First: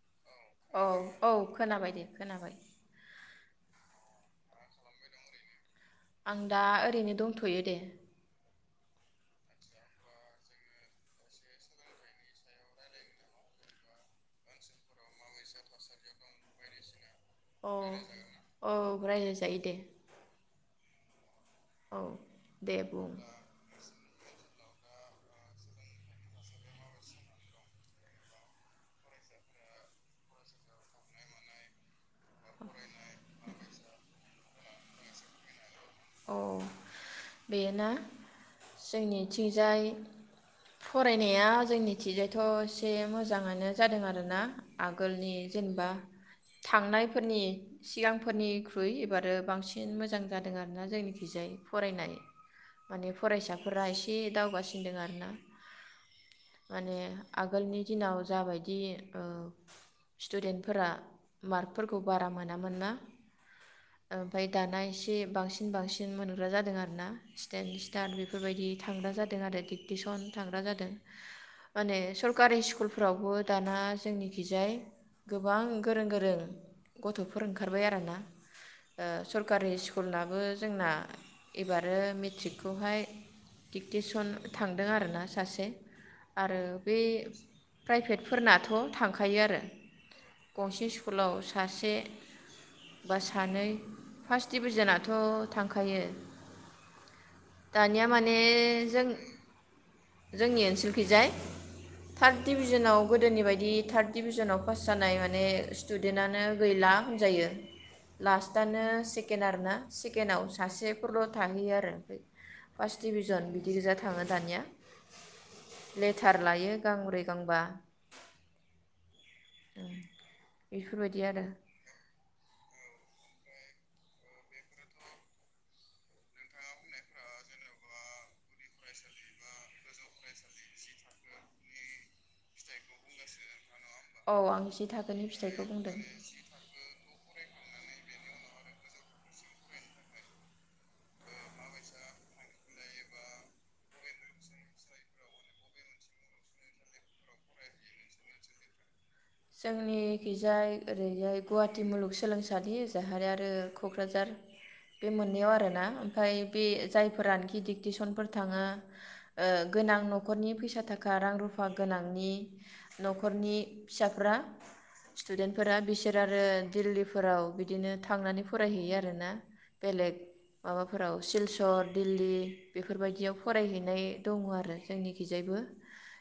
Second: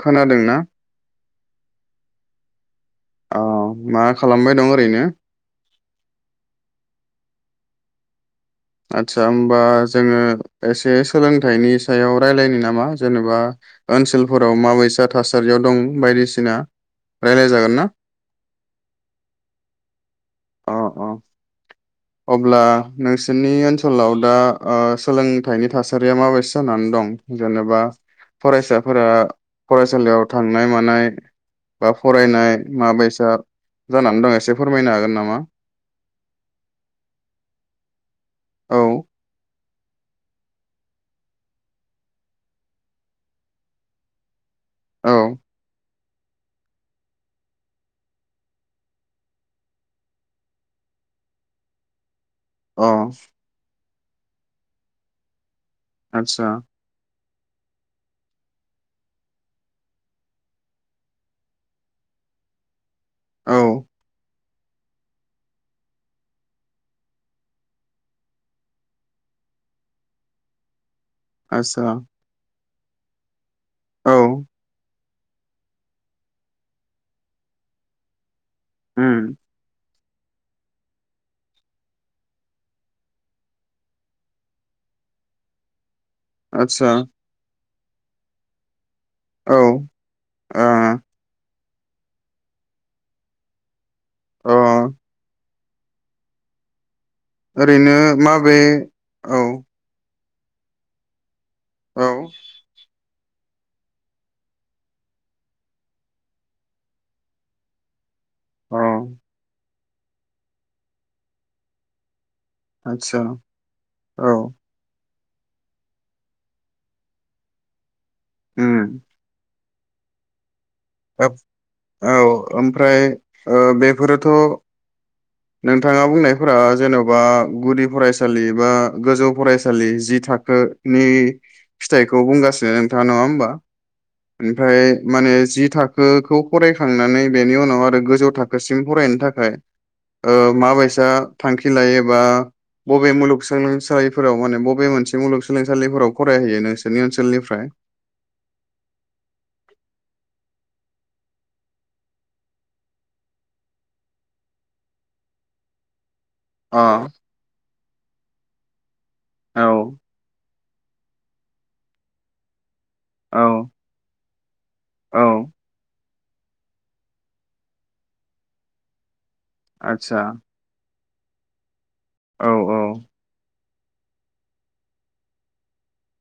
खोनादोंना औ औ खोनाबायदे। खोनाबाय। अ मा खालामबाय दं ओरैनो आं दा ओरैनो दंथ'यो दे। आदसा होमबा जोङो एसे सोलोंथाइनि सायाव रायलायनो नामा जेनेबा ओनसोलफोराव माबैसा थासारियाव दं बायदिसिना औ रायलायजागोन ना औ रायलायजायो दे। अ अ औ अब्ला दे बुं नोंसोरनि ओनसोलाव दा ओ सोलोंथाइनि थासारिया माबायदि जानानै दं जेनेबा फरायसाफोरा फरायसालियाव थांनाय मानाय बा फरायनाय माबायसा जानानै दं एसे फोरमायनो हागोन नामा औ बेना औ जोंनिथि जाय फरायनाया जोंनिथिजायथ' एसे मोजाङानो जादों आरोना आगोलनि औ जेनेबा थांनायफोरनि सिगांफोरनिख्रुइ एबारो बांसिन मोजां जादों आरो मानोना जोंनि खैजायै फरायनाय अ माने फरायसाफोरा एसे एसे दावगासिनदों आरो ना आतसा आगोलनि दिनाव जाबायदि ओ स्टुडेन्टफोरा मार्कफोरखौ बारा मोनामोन ना औ ओ ओमफाय दाना एसे बांसिन बांसिन मोनग्रा जादों आरो ना स्टेेन स्टार बेफोरबायदि थांग्रा जादों आरो दिक्टिसन थांग्रा जादों आदसा माने सकारि सिकुल फ्रावबो दाना औ जोंनिखिजाय गोबां गोरों गोरों गथ'फोर ओंखारबाय आरोना ओ उम सरकारि सि स्कुलनाबो जोंना एबारो मेट्रिकखौहाय डिकटिसन थांदों आरोना सासे आरो आदसा बे प्राइभेटफोरनाथ' थां खायो औ आरो आ गंसे स्कुलाव सासे बा सानै फार्स्ट अ डिभिजनाथ' थांखायो ओरैनो दानिया माने माबे जों औ जोंनि ओनसोलखिजाय औ थार्ड डिभिजनाव गोदोनि बायदि थार्द डभिजनाव पास जानाय माने स्टुदेन्टनो गैला होनजायो लास्ट अ आनो सेकेणड आरो ना केनाव सासेफोरल' थाहैयो आरो ओमफ्राय फार्स्ट आदसा डिभिजन बिदि गोजा थाङो औ दानिया लेटार लायो गांब्रै गांबा हम बेफोरबायदि आरो औ ओमफ्राय ओ बेफोरोथ' नोंथाङा बुंनायफोरा जेन'बा गुदि फरायसालि बा गोजौ फरायसालि जि थाखोनि फिथाइखौ बुंगासिनो नोंथाङा नङा होमबा? औ आं जि ओमफ्राय थाखोनि माने फिथाइखौ जि बुंदों थाखोखौ फरायखांनानै बेनि उनाव आरो गोजौ थाखोसिम फरायनो थाखाय ओ माबायसा थांखि लायोबा बबे मुलुगसोलोंसालिफोराव माने बबे मोनसे मुलुगसोलोंसालिफोराव फरायहैयो नोंसोरनि ओनसोलनिफ्राय जोंनि खिजाय ओरैजाय गुवाहाटि मुलुगसोलोंसालि जाहाय आरो क'क्राझार बे मोननैयाव आरोना। ओमफाय बे अ जायफोरानखि दि टिसनफोर थाङो। ओ औ गोनां न'खरनि फैस सा थाखा रां रुफा गोनांनि औ न'खरनि फ्रा औ स्टुदेन्टफोरा बिसो आरो दिल्लीफोराव बिदिनो थांनानै फरायहैयो आरोना। बेलेग आतसा माबा फोराव सिलसर दिल्ली औ बेफोरबायदियाव फरायहैनाय दङ आरो जोंनिखिजायबो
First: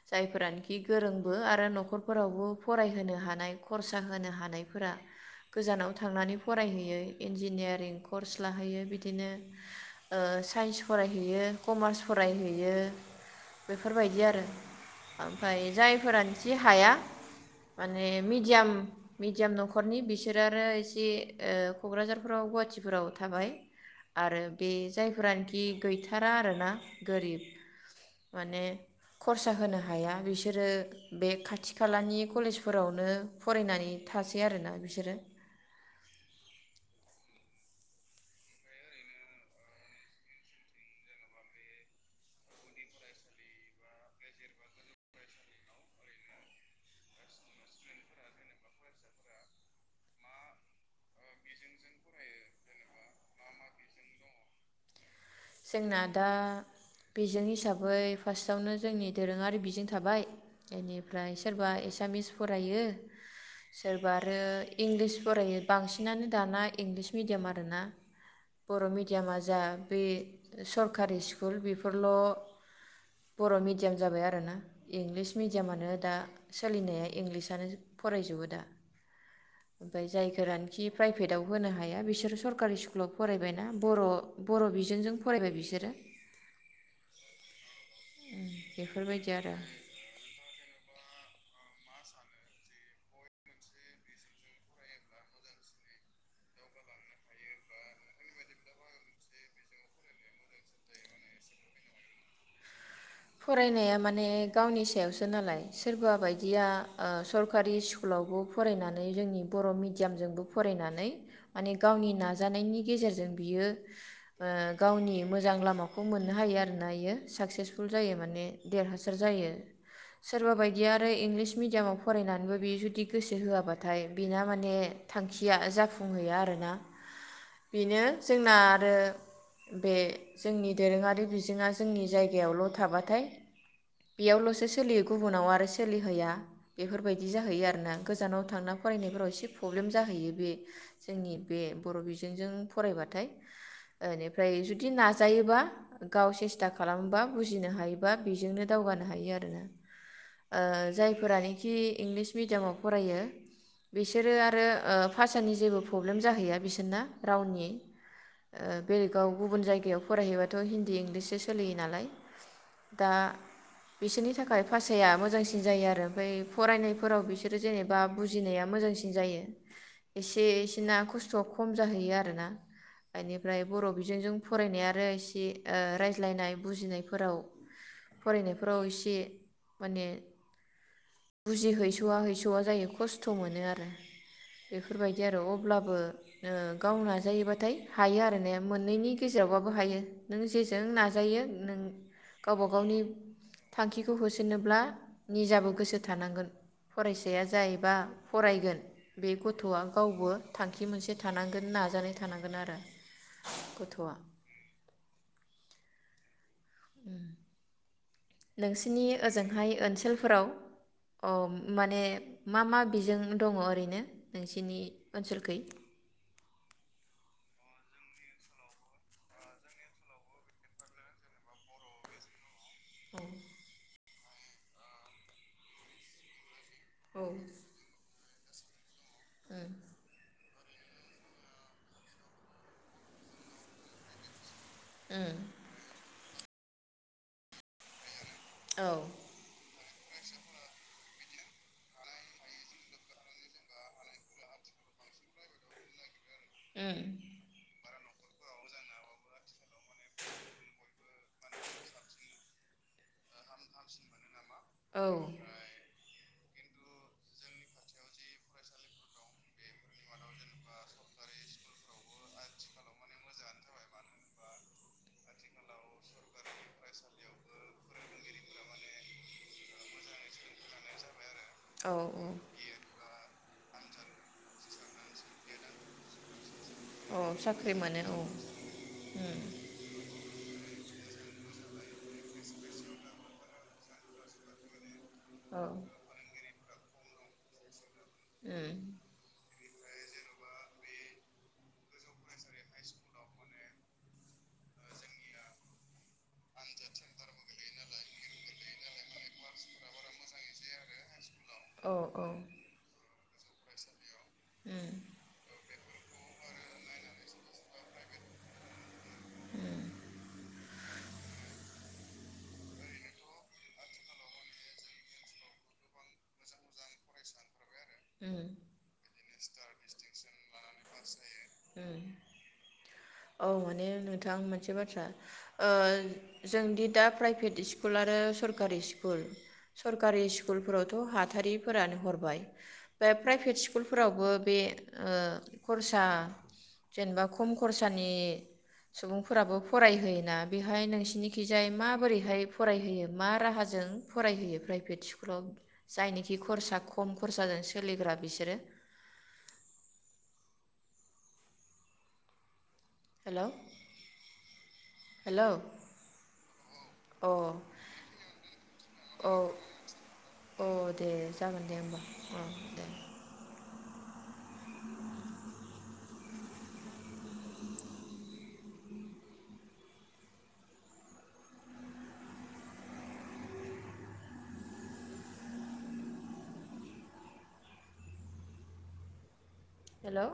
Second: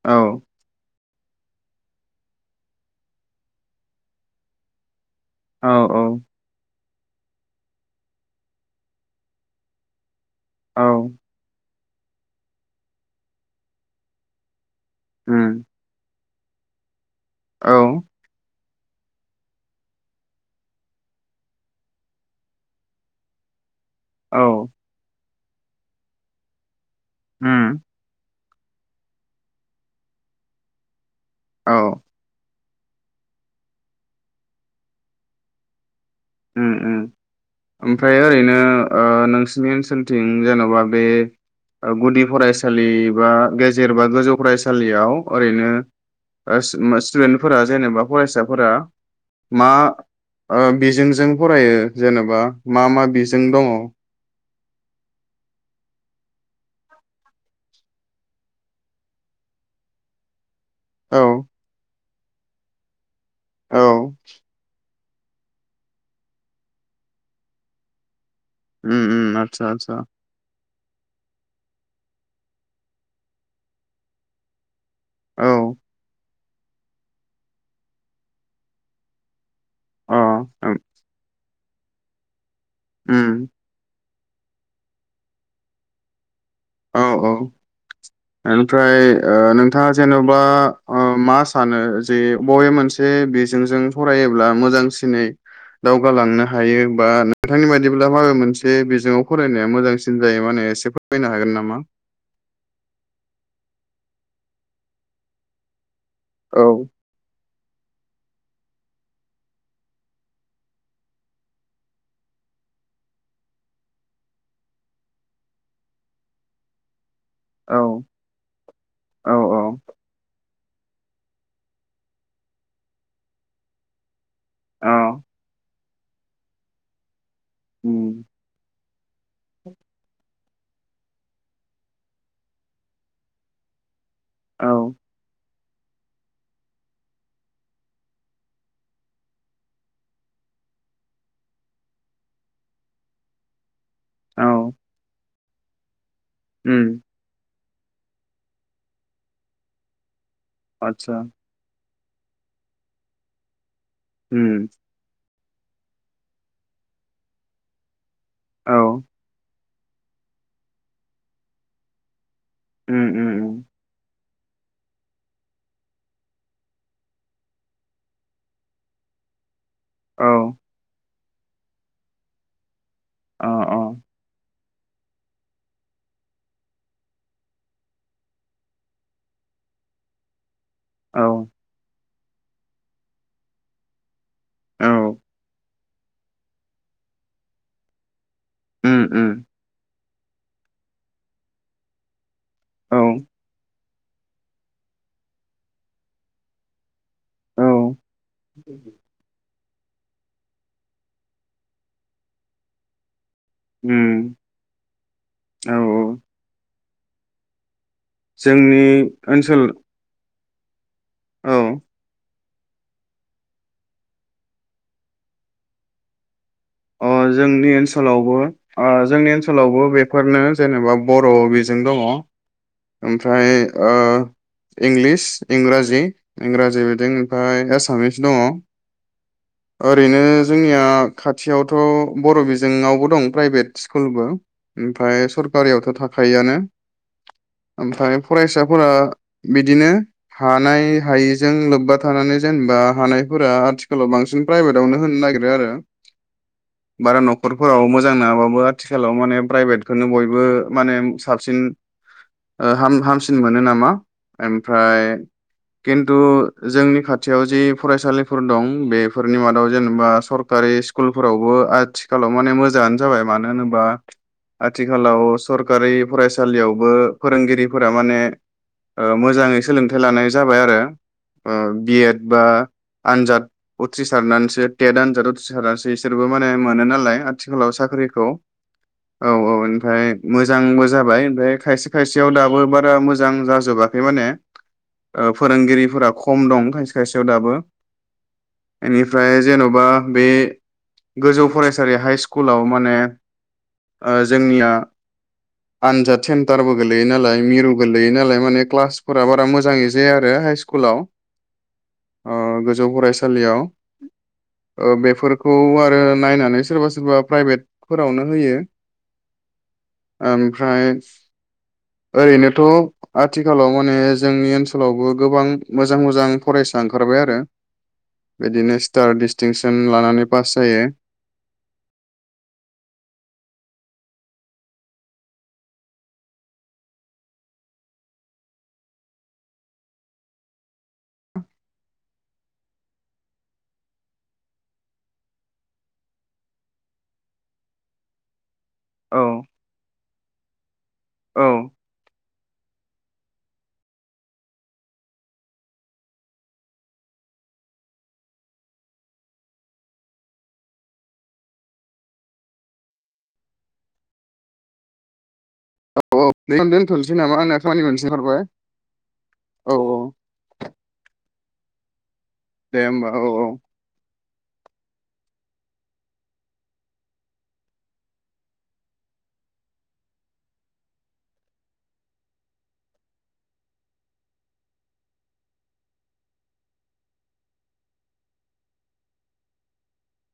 औ जायफोरानोखि गोरोंबो आरो न'खरफोरावब फरायहोनो हानाय खरसा होनो हानायफोरा औ गोजानाव औ थांनानै फरायहैयो इन्जिनियारिं कर्स लाहैयो बिदिनो ओ साइन्स औ फरायहैयो। कमार्स फरायहैयो बेफोरबायदि आरो ओमफाय उम जायफोरा सि हाया औ माने मिडियाम मिडियाम न'खरनि बिसोर आरो ओ एसे क'क्राझारफोराव गुवाहाटिफोराव थाबाय। आरो औ बे जाय फोरानिखि गैथारा आरोना गोरिब उम माने खरसा होनो हाया बिसोरो बे खाथि औ खालानि कलेज फोरावनो फरायनानै थासै आरोना बिसोरो ओम ओम ओमफ्राय ओरैनो ओ नोंसनि ओनसोलथिं जेन'बा बे गुदि फरायसालि बा गेजेर बा गोजौ फरायसालियाव ओरैनो स्टुडेन्टफोरा जेनेबा फरायसाफोरा मा बिजों जों फरायो जेनेबा मा मा बिजों दङ जोंना दा बिजों हिसाबै फार्स्टआवनो जोंनि दोरोङारि बिजों थाबाय औ बेनिफ्राय सोरबा एसामिस फरायो औ सोरबा आरो इंलिस फरायो बांसिनानो दाना इंलिस मिडियाम आरोना बर' उम उम मिडियामा जा आतसा आतसा बै सरकारि स्कुल बेफोरल' बर' मिडियाम जाबाय आरोना इंलिस औ मिडियामानो दा सोलिनाया इंलिसानो फरायजोबो दा ओमफ्राय अ उम जायफोरानोखि प्राइभेटाव होनो हाया बिसोर सर कारि स्कुलाव उम फरायबायना बर' बर' बिजोंजों फरायबाय बिसोरो औ औ ओमफ्राय बेफोरबायदि ओ आरो नोंथाङा जेनेबा मा सानो जे बबे मोनसे बिजोंजों फरायोब्ला मोजांसिनै दावगालांनो हायो बा नोंथांनि बायदिब्ला बबे मोनसे बिजोङाव फरायनाया मोजांसिन जायो माने एसे फोरमायनो हागोन नामा मा फरायनाया माने गावनि सायावसो नालाय सोरबा बायदिया औ ओ सर सरकारि स्कुलावबो फरायनानै जोंनि बर' मिडियामजोंबो फरायनानै माने गावनि नाजानायनि गेजेरजों बियो ओ गावनि मोजां लामाखौ मोननो हायो आरोना बियो साख [unintelligible] औ जायो माने देरहासाद औ जायो सोरबा बाय बिदि आरो इंलिस मिडियामाव फरायनानैबो बियो जुदि गोसो होआबाथाय बेना माने औ थांखिया जाफुं फुंहैया आरोना बेनो उम जोंना आरो बे जोंनि दोरोङारि बिजोङा जोंनि जायगायावल' थाबाथाय बेयावल'सो औ सोलियो गुबुनाव आरो सोलिहैया बेफोरबायदि जाहैयो आरोना गोजानाव थांना फरायनायफोराव एसे प्रब्लेम जाहैयो बे जोंनि बे बर' बिजोंजों फरायबाथाय बेनिफ्राय औ जुदि नाजा जायोबा गाव सेस्था उम खालामोबा बुजिनो हायोबा बेजोंनो दावगानो हायो आरोना ओ आतसा जायफोरानोखि इंलिस मिडियामाव फरायो बिसोरो उम आरो ओ फार्स्ट फिसानि जेबो प्रब्लेम जाहैया बिसोरना रावनि ओ औ बेलेगाव गुबुन जायगा जायगायाव फरायहयोबाथ' हिनदी इंग्लिश सो सोलियो नालाय उम दा उम उम बिसोरनि थाखाय थाखाय भाासाया मोजांसिन जायो आरो ओमफ्राय फरायनायफोराव बिसोरो जेनेबा बुजिनाया मोजांसिन जायो औ एसे इसेना खस्थ' खस्थ'आ खम जाहैयो आरोना अ बेनिफ्राय बर' बिजोंजों फरायनाय आरो एसे ओ रायज्लायनाय बुजिनाय फोराव फरायनायफोराव एसे माने औ बुजि हैस स'वा हैस'आ जायो खस्थ' मोनो आरो औ बेफोरबायदि आरो अब्लाबो ओ गाव नाजायोबाथाय हायो आरो माने उम मोननैनि उम गेजेरावबाबो हायो नों जेजों नाजायो नों गावबा औ गावनि थांखिखौ होसोनोब्ला निजाबो गोसो थानांगोन फरायसाया औ जायबा फरायगोन बेखौ थ'आ गावबो थांखि मोनसे थानांगोन नाजानाय थानांगोन आरो गथ'आ उम औ औ उम जोंनि नोंसिनि ओनसोल ओजोंहाय ओनसोलफोराव औ माने मा मा बिजों दङ ओरैनो नोंसिनि ओनसोलखै अ जोंनि ओनसोलावबो ओ जोंनि ओनसोलावबो बेफोरनो जेनेबा बर' बिजों दङ ओमफ्राय ओ इंलिस इंराजि इंराजि बिदिं औ ओमफाय एसामिस दङ ओरैनो जोंनिया खा थियावथ' बर' बिजों आवबो दं प्राइभेट स्कुलबो ओमफाय उम सरकारियावथ' थाखायो आनो। ओमफ्राय फरायसाफोरा औ बिदिनो हानाय हायिजों लोब्बा थानानै जेनेबा हानायफोरा आथिखालाव बांसिन प्राइभेटावनो होनो नागिरो आरो। उम बारा न'खरफोराव मोज जां नङाबाबो आथिखालाव माने प्राइभेटखौनो बयबो माने साबसिन ओ हा-हामसिन मोनो नामा? ओमफ्राय औ खिन्थ थु जोंनि खाथियाव जि फरायसालिफोर दं बेफोरनि मादाव जेनेबा सरकारि स कुलफोरावबो आथिखालाव माने मोजाङानो जाबाय मानो होनोबा आथिखालाव सरखारि फरायसालियावबो फोरोंगिरिफोरा माने ओ मोजाङै सोलोंथाइ लानाय जाबाय आरो। ओ औ बि एड बा आनजाद उथ्रिसारनानैसो टेट आनजाद उथ्रिसारनानैसो इसोरबो मा ने मोनो औ नालाय आथिखालाव साख्रि मोनो औ साख्रिखौ औ उम औ ओमफ्राय मोजांबो जाबाय। ओमफ्राय खायसे खायसेयाव दाबो बारा मोजां जाजोबाखै माने ओ औ फोरोंगिरिफोरा खम दं। साइस खायसेयाव दाबो। उम एनिफ्राय जे न बा बे गोजौ फरायसालि हाइ स्कुलाव माने ओ जोंनिया आनजाद सेन्टारबो गोलैयो नालाय मिरु गोलैयो नालाय माने क्लासफोरा बारा मोजाङै जाया आरो हाइ स्कुलाव औ औ अ गोजौ फरायसा सालियाव उम ओ बेफोर खौ आरो नायनानै सोरबा सोरबा प्राइभेटफोरावनो होयो ओमफ्राय ओरैनोथ' आथिखालाव माने जोंनि ओनसोलावबो गोबां मोजां मोजां फरायसा ओंखारबाय आरो। उम बिदिनो स्टार डिस्टिंसन लानानै जायो। उम औ माने नोंथां मोनसे बाथ्रा ओ जोंदि दा प्राइभेट स्कुल आरो सरकारि स्कुल सरकारि स्कुलफोरावथ' हाथारिफोरानो हरबाय बे प्राइभेट स्कुलफोरावबो बे ओ खरसा जेनेबा खम खरसानि औ सुबुंफोराबो फरायहै ना बि बेहाय औ नोंसिनिखिजाय माबोरैहाय? फरायहोयो मा राहाजों फरायहोयो प्राइभेट स्कुलाव जायनिखि खरसा खम खरसाजों सोलिग्रा बिसोरो हेलौ हेलौ औ औ बेनो दोनथ'नोसै नामा आंना खामानि मोननैसे ओंखारबाय औ औ अ दे जागोन दे होमबा दे ओमबा औ औ हेलौ